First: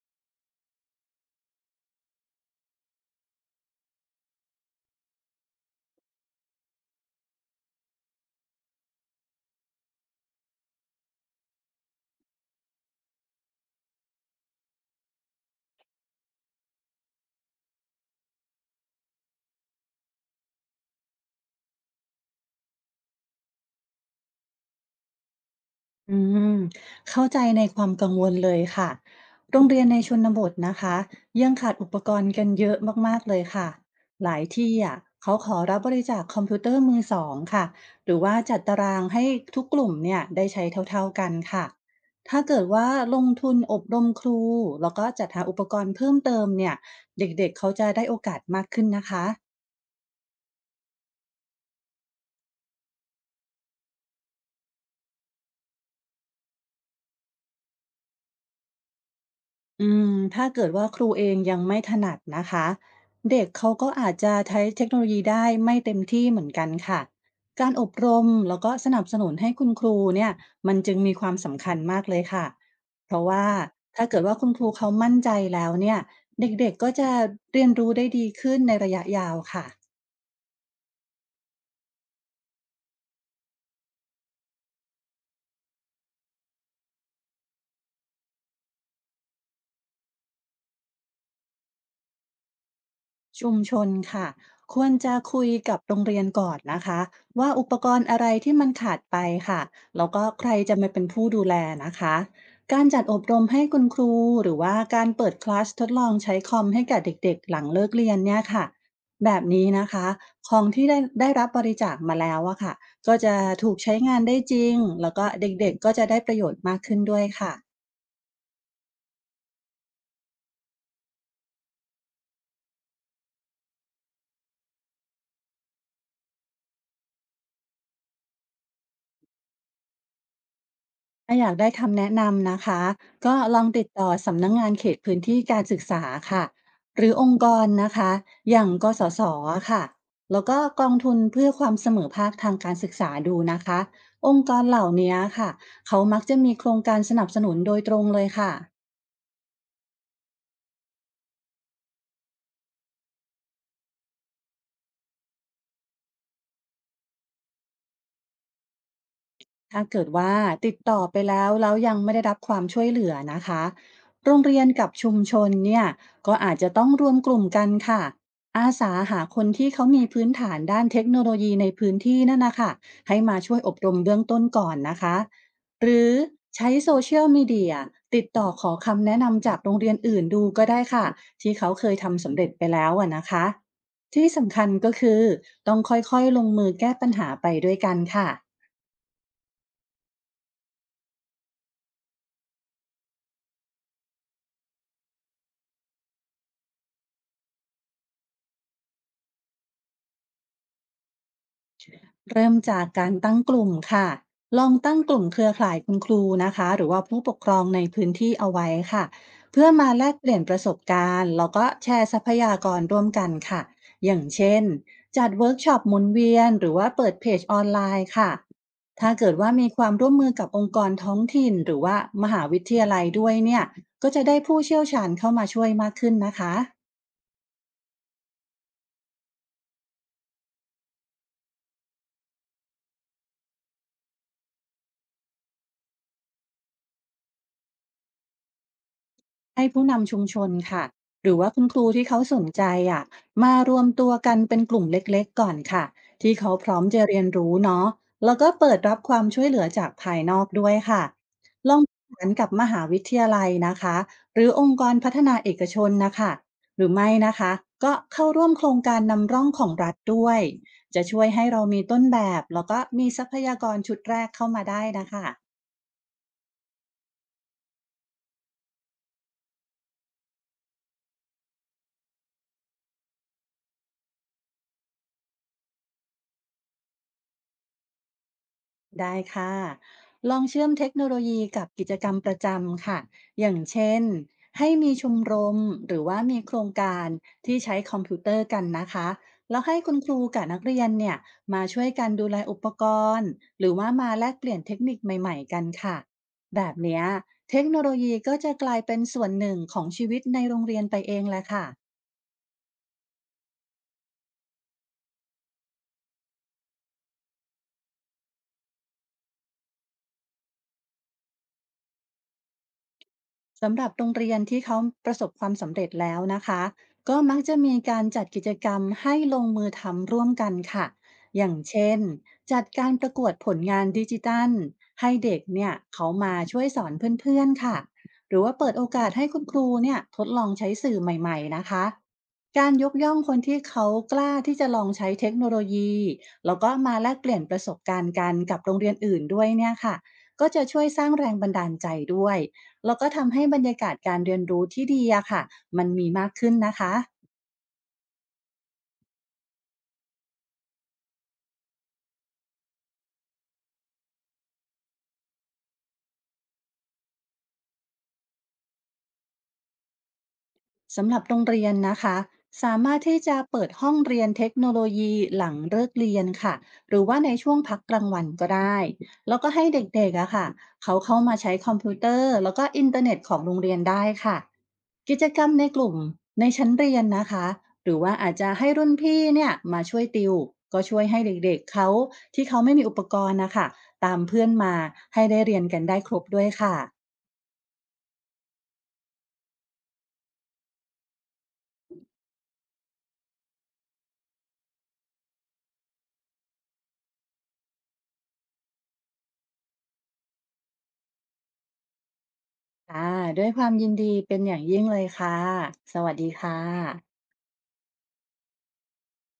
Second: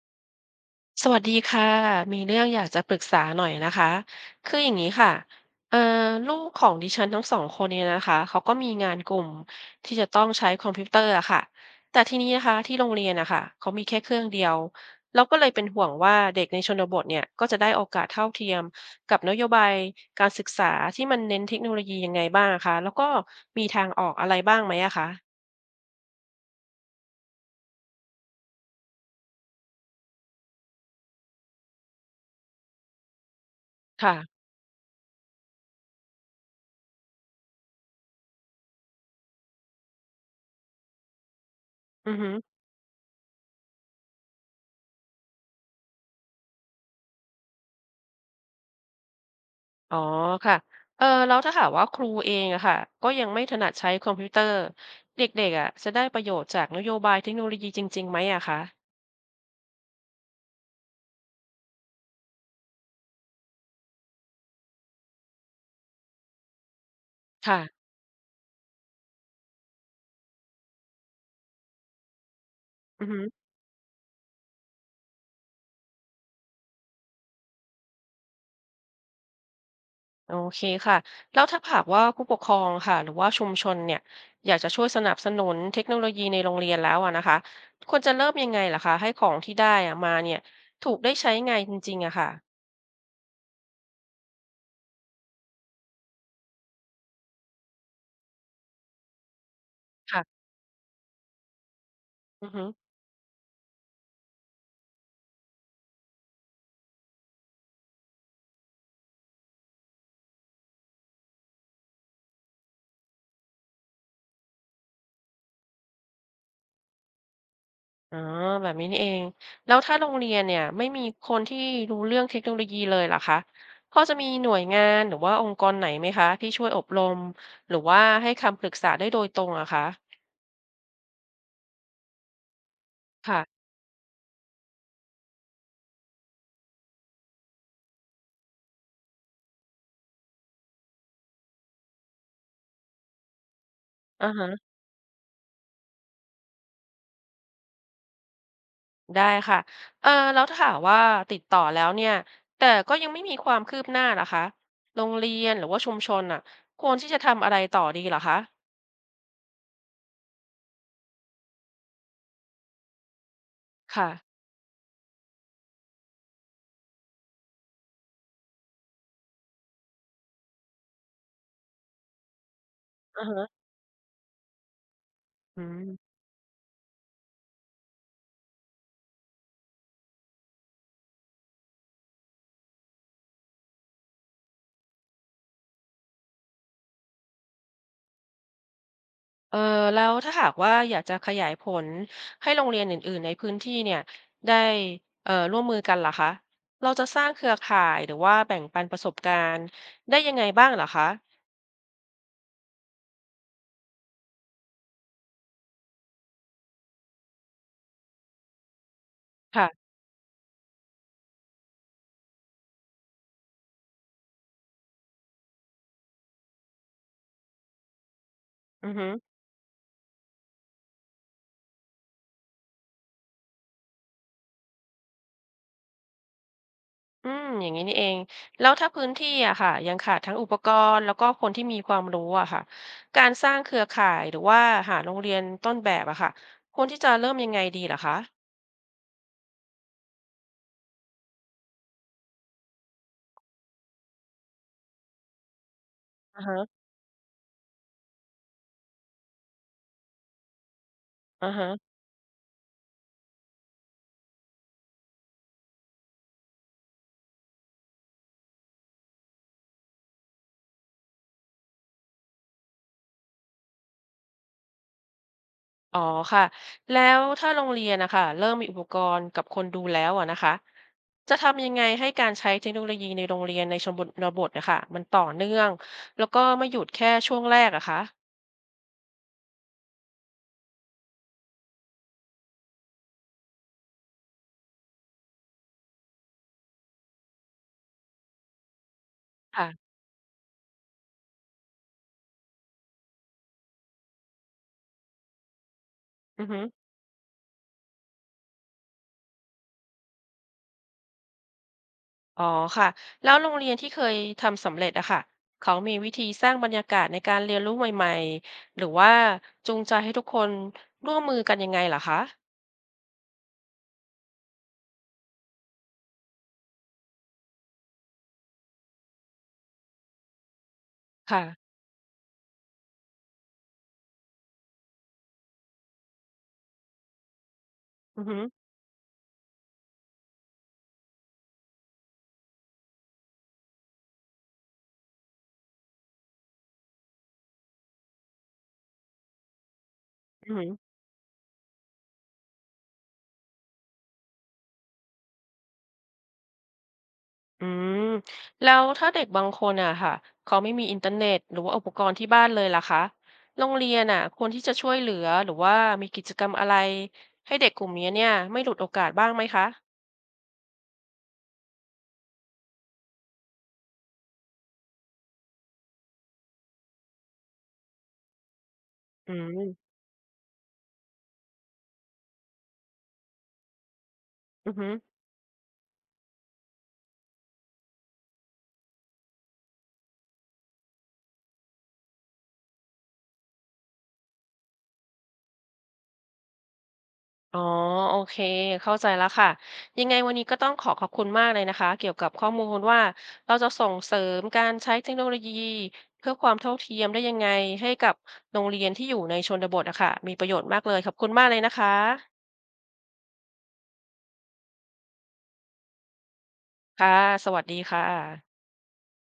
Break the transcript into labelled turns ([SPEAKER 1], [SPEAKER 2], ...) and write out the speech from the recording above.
[SPEAKER 1] สวัสดีค่ะมีเรื่องอยากจะปรึกษาหน่อยนะคะคืออย่างนี้ค่ะเอ่อลูกของดิฉันทั้งสองคนเนี่ยนะคะเขาก็มีงานกลุ่มที่จะต้องใช้คอมพิวเตอร์อะค่ะแต่ทีนี้นะคะที่โรงเรียนนะคะเขามีแค่เครื่องเดียวเราก็เลยเป็นห่วงว่าเด็กในชนบทเนี่ยก็จะได้โอกาสเท่าเทียมกับนโยบายการศึกษาที่มันเน้นเทคโนโลยียังไงบ้างอะคะแล้วก็มีทางออกอะไรบ้างไหมอะคะ
[SPEAKER 2] อืมเข้าใจในความกังวลเลยค่ะโรงเรียนในชนบทนะคะยังขาดอุปกรณ์กันเยอะมากๆเลยค่ะ
[SPEAKER 1] ค่ะ
[SPEAKER 2] หลายที่อ่ะเขาขอรับบริจาคคอมพิวเตอร์มือสองค่ะ หรือว่าจัดตารางให้ทุกกลุ่มเนี่ยได้ใช้เท่าๆกันค่ะ
[SPEAKER 1] อือฮึ
[SPEAKER 2] ถ้าเกิดว่าลงทุนอบรมครูแล้วก็จัดหาอุปกรณ์เพิ่มเติมเนี่ยเด็กๆเขาจะได้โอกาสมากขึ้นนะคะ
[SPEAKER 1] อ๋อค่ะเออแล้วถ้าหากว่าครูเองอะค่ะก็ยังไม่ถนัดใช้คอมพิวเตอร์เด็กๆอะจะได้ประโยชน์จากนโยบายเทคโนโลยีจริงๆไหมอะคะ
[SPEAKER 2] ถ้าเกิดว่าครูเองยังไม่ถนัดนะคะเด็กเขาก็อาจจะใช้เทคโนโลยีได้ไม่เต็มที่เหมือนกันค่ะการ
[SPEAKER 1] ค่ะ
[SPEAKER 2] อบรมแล้วก็สนับสนุนให้คุณครูเนี่ยมันจึงมีความสำคัญมากเลยค่ะ
[SPEAKER 1] อือ
[SPEAKER 2] เพ
[SPEAKER 1] ฮึ
[SPEAKER 2] ราะว่าถ้าเกิดว่าคุณครูเขามั่นใจแล้วเนี่ยเด็กๆก็จะเรียนรู้ได้ดีขึ้นในระยะยาวค่ะ
[SPEAKER 1] โอเคค่ะแล้วถ้าหากว่าผู้ปกครองค่ะหรือว่าชุมชนเนี่ยอยากจะช่วยสนับสนุนเทคโนโลยีในโรงเรียนแล้วอะนะคะควรจะเริ่มยังไงล่ะคะให้ของที่ได้อะมาเนี่ยถูกได้ใช้งานจริงๆอะค่ะ
[SPEAKER 2] ชุมชนค่ะควรจะคุยกับโรงเรียนก่อนนะคะว่าอุปกรณ์อะไรที่มันขาดไปค่ะแล้วก็
[SPEAKER 1] ค่ะ
[SPEAKER 2] ใครจะมาเป็นผู้ดูแลนะคะ
[SPEAKER 1] อือฮึ
[SPEAKER 2] การจัดอบรมให้คุณครูหรือว่าการเปิดคลาสทดลองใช้คอมให้กับเด็กๆหลังเลิกเรียนเนี่ยค่ะแบบนี้นะคะของที่ได้รับบริจาคมาแล้วอะค่ะก็จะถูกใช้งานได้จริงแล้วก็เด็กๆก็จะได้ประโยชน์มากขึ้นด้วยค่ะ
[SPEAKER 1] อ๋อแบบนี้นี่เองแล้วถ้าโรงเรียนเนี่ยไม่มีคนที่รู้เรื่องเทคโนโลยีเลยล่ะคะพอจะมีหน่วยงานหรือว่าองค์กรไหนไหมคะที่ช่วยอบรมหรือว่าให้คำปรึกษาได้โดยตรงอะคะ
[SPEAKER 2] ถ้าอยากได้คำแนะนำนะคะก็ล
[SPEAKER 1] ค่ะ
[SPEAKER 2] องติดต่อสำนักงงานเขตพื้นที่การศึกษาค่ะหรือองค์กรนะคะอย่างกสศอะค่ะแล้วก็กองทุนเพื่อความเสมอภาคทางการศึกษาดูนะคะ
[SPEAKER 1] อ่า
[SPEAKER 2] องค์
[SPEAKER 1] ฮะ
[SPEAKER 2] กรเหล่านี้ค่ะเขามักจะมีโครงการสนับสนุนโดยตรงเลยค่ะ
[SPEAKER 1] ได้ค่ะเออแล้วถ้าหากว่าติดต่อแล้วเนี่ยแต่ก็ยังไม่มีความคืบหน้าล่ะคะโรงเรียนหรือว่าชุมชนอะควรที่จะทำอะไรต่อดีล่ะคะ
[SPEAKER 2] ถ้าเกิดว่าติดต่อไปแล้วยังไม่ได้รับความช่วยเหลือนะคะ
[SPEAKER 1] ค่ะ
[SPEAKER 2] โรงเรียนกับชุมชนเนี่ยก็อาจจะต้องรวมกลุ่มกันค่ะอาสาหาคนที่เขามีพื้นฐานด้านเทคโนโลยีในพื้นที่นั่นนะคะให้
[SPEAKER 1] อ่า
[SPEAKER 2] มาช่วย
[SPEAKER 1] ฮะ
[SPEAKER 2] อบรมเบื้องต้นก่อนนะคะ
[SPEAKER 1] อื
[SPEAKER 2] ห
[SPEAKER 1] ม
[SPEAKER 2] รือใช้โซเชียลมีเดียติดต่อขอคำแนะนำจากโรงเรียนอื่นดูก็ได้ค่ะที่เขาเคยทำสำเร็จไปแล้วอะนะคะที่สำคัญก็คือต้องค่อยๆลงมือแก้ปัญหาไปด้วยกันค่ะ
[SPEAKER 1] เออแล้วถ้าหากว่าอยากจะขยายผลให้โรงเรียนอื่นๆในพื้นที่เนี่ยได้ร่วมมือกันเหรอคะเราจะสร้างเครือข่ายหรือว่าแบ่งปันประสบการณ์ได้ยังไงบ้างเหรอคะ
[SPEAKER 2] เริ่มจากการตั้งกลุ่มค่ะลองตั้งกลุ่มเครือข่ายคุณครูนะคะหรือว่าผู้ปกครองในพื้นที่เอาไว้ค่ะเพื่อมา
[SPEAKER 1] ค่ะ
[SPEAKER 2] แลกเปลี่ยนประสบการณ์แล้วก็แชร์ทรัพยากรร่วมกันค่ะอย่างเช่นจัดเวิร์กช็อปหมุนเวียนหรือว่าเปิดเพจออนไลน์ค่ะ
[SPEAKER 1] อือฮึ
[SPEAKER 2] ถ้าเกิดว่ามีความร่วมมือกับองค์กรท้องถิ่นหรือว่ามหาวิทยาลัยด้วยเนี่ยก็จะได้ผู้เชี่ยวชาญเข้ามาช่วยมากขึ้นนะคะ
[SPEAKER 1] อืมอย่างนี้นี่เองแล้วถ้าพื้นที่อะค่ะยังขาดทั้งอุปกรณ์แล้วก็คนที่มีความรู้อะค่ะการสร้างเครือข่ายหรือว่าหาโรงเรียนต้นแบบอะค่ะควรที่จะเริ่มยังไงดีเหรอคะ
[SPEAKER 2] ให้ผู้นำชุมชนค่ะหรือว่าคุณครูที่เขาสนใจอ่ะมารวมตัวกันเป็นกลุ่มเล็กๆก่อนค่ะที่
[SPEAKER 1] อ่า
[SPEAKER 2] เขา
[SPEAKER 1] ฮะ
[SPEAKER 2] พร้อมจะเรียนรู้เนาะแล้วก็เปิดรับความช่วยเหลือจากภายนอกด้วยค่ะ
[SPEAKER 1] อ่าฮะ
[SPEAKER 2] ลองประสานกับมหาวิทยาลัยนะคะหรือองค์กรพัฒนาเอกชนนะคะหรือไม่นะคะก็เข้าร่วมโครงการนำร่องของรัฐด้วยจะช่วยให้เรามีต้นแบบแล้วก็มีทรัพยากรชุดแรกเข้ามาได้นะคะ
[SPEAKER 1] อ๋อค่ะแล้วถ้าโรงเรียนนะคะเริ่มมีอุปกรณ์กับคนดูแล้วอะนะคะจะทำยังไงให้การใช้เทคโนโลยีในโรงเรียนในชนบทนะคะมันต่อเนื่องแล้วก็ไม่หยุดแค่ช่วงแรกอะคะ
[SPEAKER 2] ได้ค่ะลองเชื่อมเทคโนโลยีกับกิจกรรมประจำค่ะ อย่างเช่น ให้มีชมรมหรือว่ามีโครงการที่ใช้คอมพิวเตอร์กันนะคะ แล้วให้
[SPEAKER 1] ค่ะ
[SPEAKER 2] คุณครูกับนักเรียนเนี่ยมาช่วยกันดูแลอุปกรณ์ หรือว่ามาแลกเปลี่ยนเทคนิคใหม่ๆกันค่ะ
[SPEAKER 1] อือฮึ
[SPEAKER 2] แบบเนี้ยเทคโนโลยีก็จะกลายเป็นส่วนหนึ่งของชีวิตในโรงเรียนไปเองแหละค่ะ
[SPEAKER 1] อ๋อค่ะแล้วโรงเรียนที่เคยทำสำเร็จอะค่ะเขามีวิธีสร้างบรรยากาศในการเรียนรู้ใหม่ๆหรือว่าจูงใจให้ทุกคนร่วมมือกันยังไงเหรอคะ
[SPEAKER 2] สำหรับโรงเรียนที่เขาประสบความสำเร็จแล้วนะคะก็มักจะมีการจัดกิจกรรมให้ลงมือทำร่วมกันค่ะ
[SPEAKER 1] ค่ะ
[SPEAKER 2] อย่างเช่นจัดการประกวดผลงานดิจิตัลให้เด็กเนี่ยเขามาช่วยสอนเพื่อนๆค่ะ
[SPEAKER 1] อือ
[SPEAKER 2] ห
[SPEAKER 1] ฮึ
[SPEAKER 2] รือว่าเปิดโอกาสให้คุณครูเนี่ยทดลองใช้สื่อใหม่ๆนะคะการยกย่องคนที่เขากล้าที่จะลองใช้เทคโนโลยีแล้วก็มาแลกเปลี่ยนประสบการณ์กันกับโรงเรียนอื่นด้วยเนี่ยค่ะก็
[SPEAKER 1] อือ
[SPEAKER 2] จะ
[SPEAKER 1] ฮึ
[SPEAKER 2] ช่วยสร้างแรงบันดาลใจด้วย แล้วก็ทำให้บรรยากาศการเรียนรู้ที่ดีอะค่ะ มันมีมากขึ้นนะคะ
[SPEAKER 1] อืมแล้วถ้าเด็กบางคนอะค่ะเขาไม่มีอินเทอร์เน็ตหรือว่าอุปกรณ์ที่บ้านเลยล่ะคะโรงเรียนอะควรที่จะช่วยเหลือหรือว่ามีกิจกรรมอะไรให้เด็กกลุ่มนี้เนี่ยไม่หลุดโอกาสบ้างไหมคะ
[SPEAKER 2] สำหรับโรงเรียนนะคะสามารถที่จะเปิดห้องเรียนเทคโนโลยีหลังเลิกเรียนค่ะหรือว่าในช่วงพักกลางวันก็ได้
[SPEAKER 1] อื
[SPEAKER 2] แล้วก็ให้
[SPEAKER 1] ม
[SPEAKER 2] เด็กๆอะค่ะเขาเข้ามาใช้คอมพิวเตอร์แล้วก็อินเทอร์เน็ตของโรงเรียนได้ค่ะ
[SPEAKER 1] อือฮึ
[SPEAKER 2] กิจกรรมในกลุ่มในชั้นเรียนนะคะหรือว่าอาจจะให้รุ่นพี่เนี่ยมาช่วยติวก็ช่วยให้เด็กๆเขาที่เขาไม่มีอุปกรณ์นะคะตามเพื่อนมาให้ได้เรียนกันได้ครบด้วยค่ะ
[SPEAKER 1] อ๋อโอเคเข้าใจแล้วค่ะยังไงวันนี้ก็ต้องขอขอบคุณมากเลยนะคะเกี่ยวกับข้อมูลว่าเราจะส่งเสริมการใช้เทคโนโลยีเพื่อความเท่าเทียมได้ยังไงให้กับโรงเรียนที่อยู่ในชนบทอะค่ะมีประโยชน์มากเลยขอบคุณมากเลยนะคะ
[SPEAKER 2] ค่ะด้วยความยินดีเป็นอย่างยิ่งเลยค่ะ สวัสดีค่ะ
[SPEAKER 1] ค่ะสวัสดีค่ะ